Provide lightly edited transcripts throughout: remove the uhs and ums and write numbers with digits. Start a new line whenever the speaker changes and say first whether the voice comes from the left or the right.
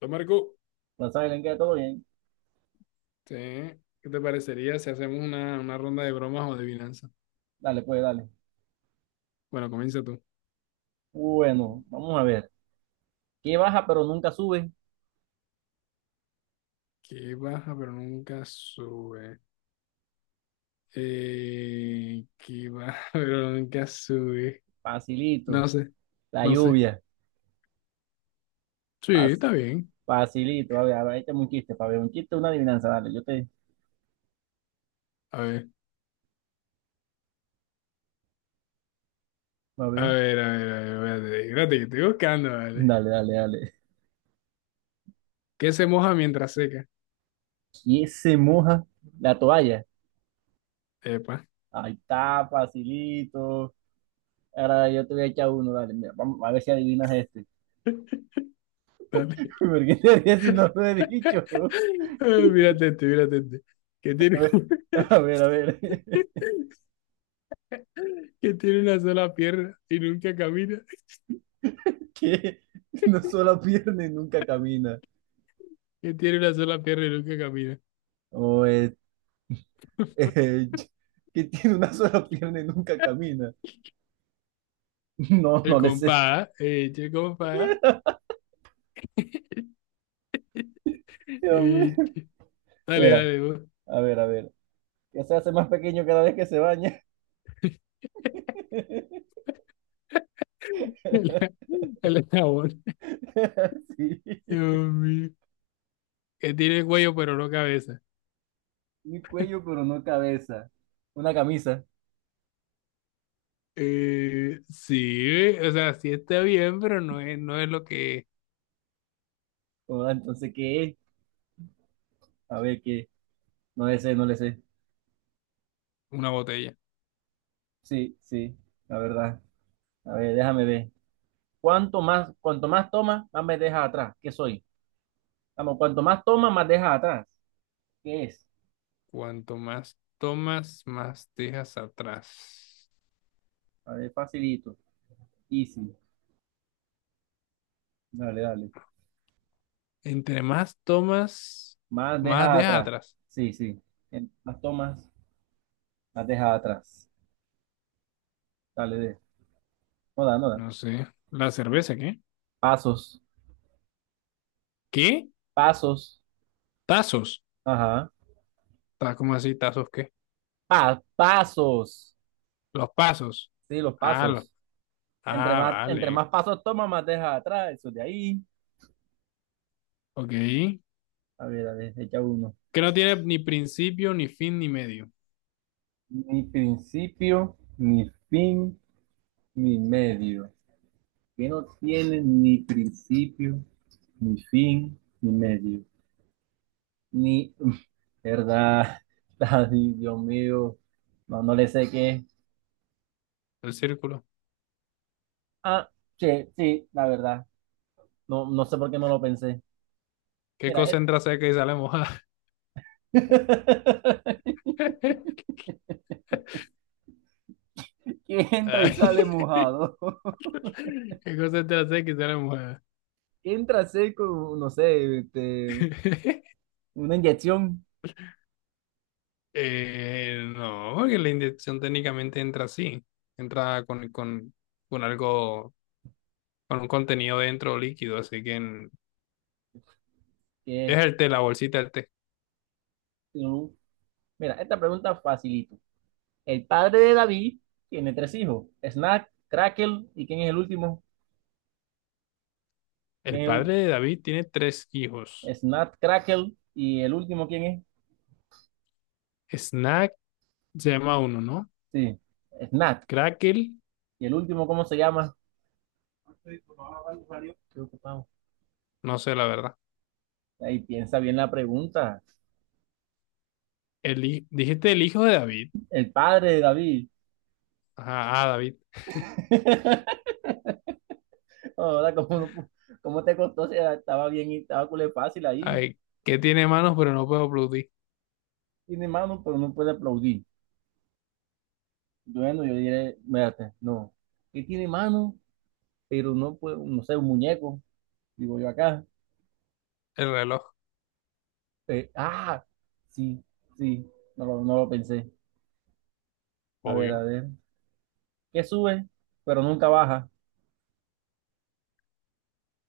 left: Hola, Marco.
right: Hola, Silent, ¿qué? ¿Todo bien?
left: Sí, ¿qué te parecería si hacemos una ronda de bromas o de adivinanza?
right: Dale, pues, dale.
left: Bueno, comienza tú.
right: Bueno, vamos a ver. ¿Qué baja pero nunca sube?
left: ¿Que baja pero nunca sube? Que baja pero nunca sube.
right: Facilito.
left: No sé,
right: La
left: no sé.
right: lluvia.
left: Sí,
right: Fas-
left: está bien.
right: facilito. A ver, ahí tengo un chiste, para ver. Un chiste, una adivinanza, dale. Yo te...
left: A ver,
right: A
left: a
right: ver.
left: ver, a ver, a ver, espérate, que estoy buscando, vale.
right: Dale, dale, dale.
left: ¿Qué se moja mientras seca?
right: ¿Quién se moja la toalla?
left: Epa,
right: Ahí está, facilito. Ahora yo te voy a echar uno, dale. Mira, vamos a ver si adivinas este.
left: dale.
right: ¿Por qué te ríes si no lo he dicho?
left: Mírate este, mírate este. Que
right: A
left: tiene,
right: ver, a ver, a ver.
left: que tiene una sola pierna y nunca camina.
right: ¿Qué? No solo pierde y nunca camina.
left: Que tiene una sola pierna y nunca camina.
right: O eh, que tiene una sola pierna y nunca camina. No,
left: El
right: no le sé.
left: compás, eche el compás,
right: Dios mío.
left: eche. Dale,
right: Mira,
left: dale, vos.
right: a ver, a ver. Ya se hace más pequeño cada vez que se baña.
left: El jabón.
right: Sí.
left: Dios mío. Que tiene cuello pero no cabeza.
right: Un cuello, pero no cabeza. Una camisa.
left: Sí, o sea, sí está bien, pero no es lo que es
right: Oh, entonces, ¿qué es? A ver, ¿qué? No le sé, no le sé.
left: una botella.
right: Sí, sí, la verdad. A ver, déjame ver. Cuanto más toma, más me deja atrás. ¿Qué soy? Vamos, cuanto más toma, más deja atrás. ¿Qué es?
left: Cuanto más tomas, más dejas atrás.
right: A ver, facilito. Easy. Dale, dale.
left: Entre más tomas,
right: Más
left: más
right: dejas
left: dejas
right: atrás.
left: atrás.
right: Sí, sí. Más tomas, más dejas atrás. Dale, de. No da.
left: No sé. ¿La cerveza qué?
right: Pasos,
left: ¿Qué?
right: pasos.
left: Tazos.
right: Ajá.
left: ¿Cómo así? ¿Tazos qué?
right: Pasos.
left: Los pasos.
right: Sí, los
left: Ah, los...
right: pasos. Entre
left: ah,
right: más, entre
left: vale.
right: más pasos tomas, más dejas atrás. Eso de ahí.
left: Ok.
right: A ver, echa uno.
left: Que no tiene ni principio, ni fin, ni medio.
right: Ni principio, ni fin, ni medio. Que no tiene ni principio, ni fin, ni medio. Ni, verdad. Ay, Dios mío. No, no le sé qué.
left: El círculo.
right: Ah, sí, sí, la verdad. No, no sé por qué no lo pensé.
left: ¿Qué
right: Mira,
left: cosa
right: él.
left: entra seca y sale mojada?
right: que entra y
left: Ay,
right: sale mojado.
left: ¿qué cosa entra seca y sale mojada?
right: Entra seco, no sé, una inyección.
left: No, porque la inyección técnicamente entra así. Entra con algo, con un contenido dentro líquido. Así que es
right: Que,
left: el té, la bolsita del té.
right: un- mira, esta pregunta facilito. El padre de David tiene tres hijos: Snack, Crackle, ¿y quién es el último? ¿Quién
left: El
right: es el
left: padre de David tiene tres hijos.
right: Snack, Crackle, ¿y el último quién es?
left: Snack se llama uno, ¿no?
right: Sí, Snack.
left: Crackle,
right: ¿Y el último cómo se llama? Estoy ocupado, Mario. Estoy ocupado.
left: no sé la verdad.
right: Ahí piensa bien la pregunta.
left: El, dijiste el hijo de David.
right: El padre de David.
left: Ajá, ah, David.
right: Ahora, cómo te costó. Si estaba bien y estaba culé fácil ahí.
left: Ay, que tiene manos pero no puede producir.
right: Tiene mano, pero no puede aplaudir. Bueno, yo diré, mírate, no. ¿Qué tiene mano? Pero no puede, no sé, un muñeco, digo yo acá.
left: El reloj,
right: Eh, ah, sí, sí, no lo pensé. A ver, a
left: obvio.
right: ver. ¿Qué sube, pero nunca baja?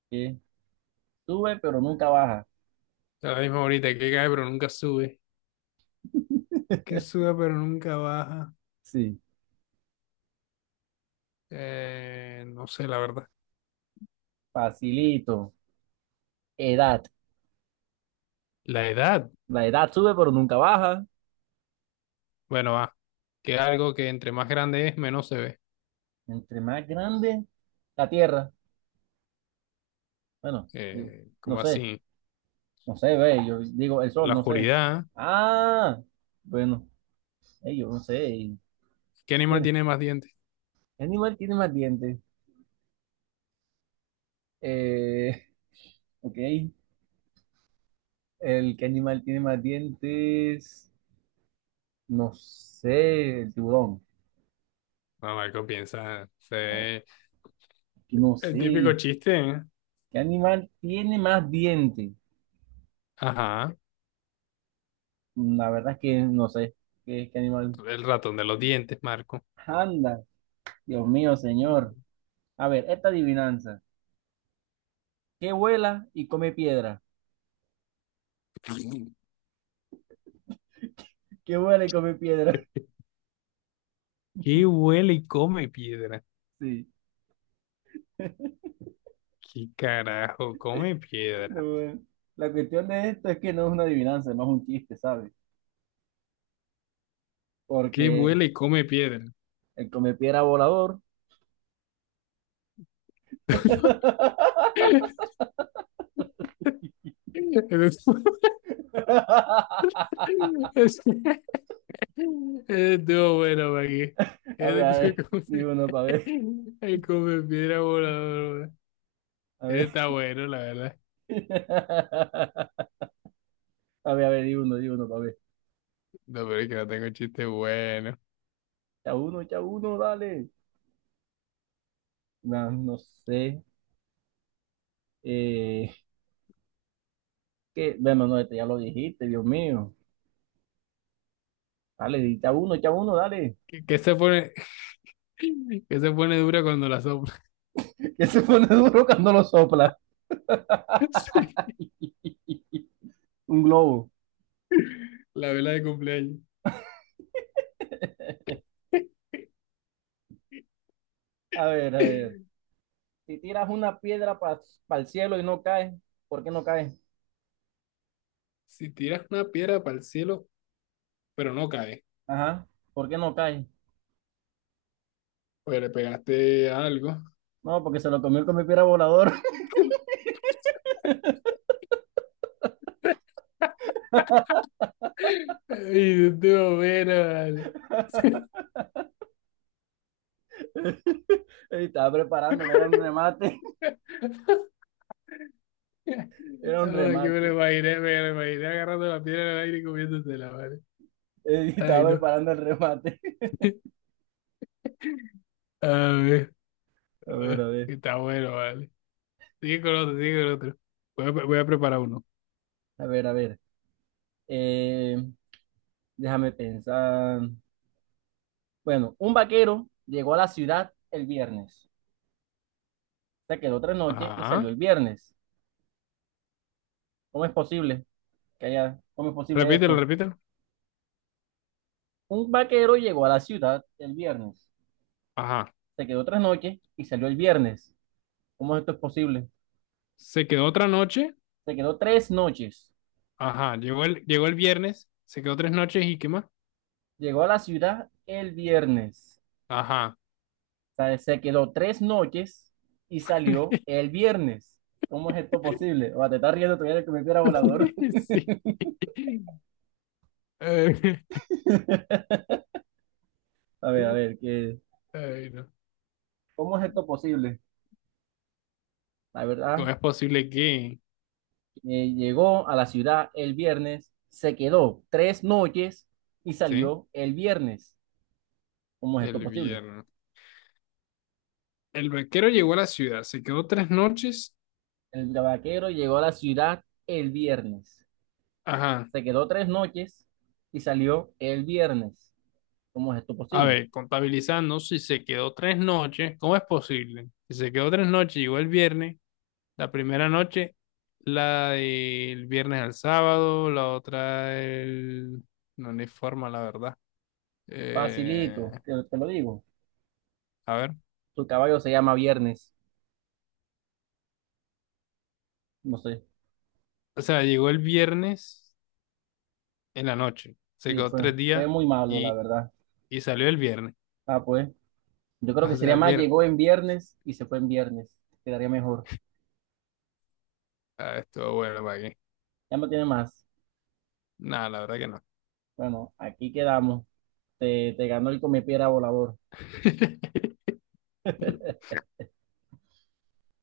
right: ¿Qué sube, pero nunca baja?
left: Es la misma ahorita, que cae pero nunca sube. Que sube pero nunca baja.
right: Sí,
left: No sé la verdad.
right: facilito. Edad.
left: La edad,
right: La edad sube, pero nunca baja.
left: bueno, va. Que algo que entre más grande es, menos se ve.
right: Entre más grande, la tierra. Bueno, digo, no
left: Como
right: sé,
left: así?
right: no sé, ve, yo digo el sol,
left: La
right: no sé.
left: oscuridad.
right: Ah, bueno, yo no sé.
left: ¿Qué animal
right: Mira,
left: tiene más dientes?
right: ¿qué animal tiene más dientes? Eh, ok, el que animal tiene más dientes, no sé, el tiburón.
left: No, Marco, piensa. Se
right: No,
left: ve
right: aquí no
left: el típico
right: sé.
left: chiste, ¿eh?
right: ¿Qué animal tiene más dientes?
left: Ajá.
right: La verdad es que no sé. ¿ qué animal?
left: El ratón de los dientes, Marco.
right: Anda, Dios mío, señor. A ver, esta adivinanza. ¿Qué vuela y come piedra? ¿Qué vuela y come piedra?
left: ¿Qué huele y come piedra?
right: Sí.
left: ¿Qué carajo come piedra?
right: No, bueno. La cuestión de esto es que no es una adivinanza, no es más un chiste, ¿sabes?
left: ¿Qué
right: Porque
left: huele y come piedra?
right: el comepiedra volador.
left: Es es- estuvo bueno, maggie, qué. Ese
right: A ver,
left: estuvo como
right: di
left: si-
right: uno para ver.
left: el come piedra volador, güey.
right: A
left: Ese
right: ver.
left: está bueno, la verdad.
right: A ver, di uno para ver.
left: No, pero es que no tengo chiste bueno.
right: Ya uno, dale. No, no sé. Eh, bueno, no, este ya lo dijiste, Dios mío. Dale, di, ya uno, dale.
left: ¿Qué, qué se pone, qué se pone dura cuando la sopla?
right: Que se pone duro cuando lo sopla.
left: Sí.
right: Un globo.
left: La vela de cumpleaños.
right: A ver, a ver. Si tiras una piedra para el cielo y no cae, ¿por qué no cae?
left: Si tiras una piedra para el cielo, pero no cae.
right: Ajá, ¿por qué no cae?
left: Pues le pegaste algo.
right: No, porque se lo comió con mi piedra volador.
left: Y tú, bueno, vale.
right: Y estaba preparando, era un remate, era un
left: Ahora que
right: remate.
left: me lo imaginé agarrando la piedra en el aire y comiéndosela, vale.
right: Y
left: Ay,
right: estaba
left: no.
right: preparando el remate.
left: A ver,
right: A ver,
left: ay,
right: a ver,
left: está bueno, vale. Sigue con otro, sigue con otro. Voy a, voy a preparar uno.
right: a ver, a ver. Eh, déjame pensar. Bueno, un vaquero llegó a la ciudad el viernes. Se quedó tres noches y
left: Ajá.
right: salió el viernes. ¿Cómo es posible que haya, cómo es posible
left: Repítelo,
right: esto?
left: repítelo.
right: Un vaquero llegó a la ciudad el viernes.
left: Ajá.
right: Se quedó tres noches y salió el viernes. ¿Cómo esto es posible?
left: Se quedó otra noche.
right: Se quedó tres noches.
left: Ajá. Llegó el viernes. Se quedó tres noches, ¿y qué más?
right: Llegó a la ciudad el viernes.
left: Ajá.
right: O sea, se quedó tres noches y salió el viernes. ¿Cómo es esto posible? O sea, te estás riendo todavía de que me piedra volador.
left: Sí. Ay,
right: A ver, ¿qué?
left: ay, no.
right: ¿Cómo es esto posible? La
left: ¿Cómo
right: verdad,
left: es posible que,
right: llegó a la ciudad el viernes, se quedó tres noches y
left: sí,
right: salió el viernes. ¿Cómo es esto
left: el
right: posible?
left: viernes? El vaquero llegó a la ciudad, se quedó tres noches.
right: El vaquero llegó a la ciudad el viernes.
left: Ajá.
right: Se quedó tres noches y salió el viernes. ¿Cómo es esto
left: A
right: posible?
left: ver, contabilizando, si se quedó tres noches, ¿cómo es posible? Si se quedó tres noches, llegó el viernes. La primera noche, la del viernes al sábado, la otra el... No, no hay forma, la verdad. Eh,
right: Facilito, te lo digo.
left: a ver.
right: Su caballo se llama Viernes. No sé.
left: O sea, llegó el viernes en la noche. Se
right: Sí,
left: quedó tres días
right: fue muy malo, la
left: y,
right: verdad.
left: y salió el viernes.
right: Ah, pues. Yo creo
left: O
right: que
left: sea,
right: sería
left: el
right: más,
left: viernes.
right: llegó en viernes y se fue en viernes. Quedaría mejor.
left: Ah, estuvo bueno para aquí.
right: Ya no tiene más.
left: No, la verdad que no.
right: Bueno, aquí quedamos. Te ganó el comepiedra volador.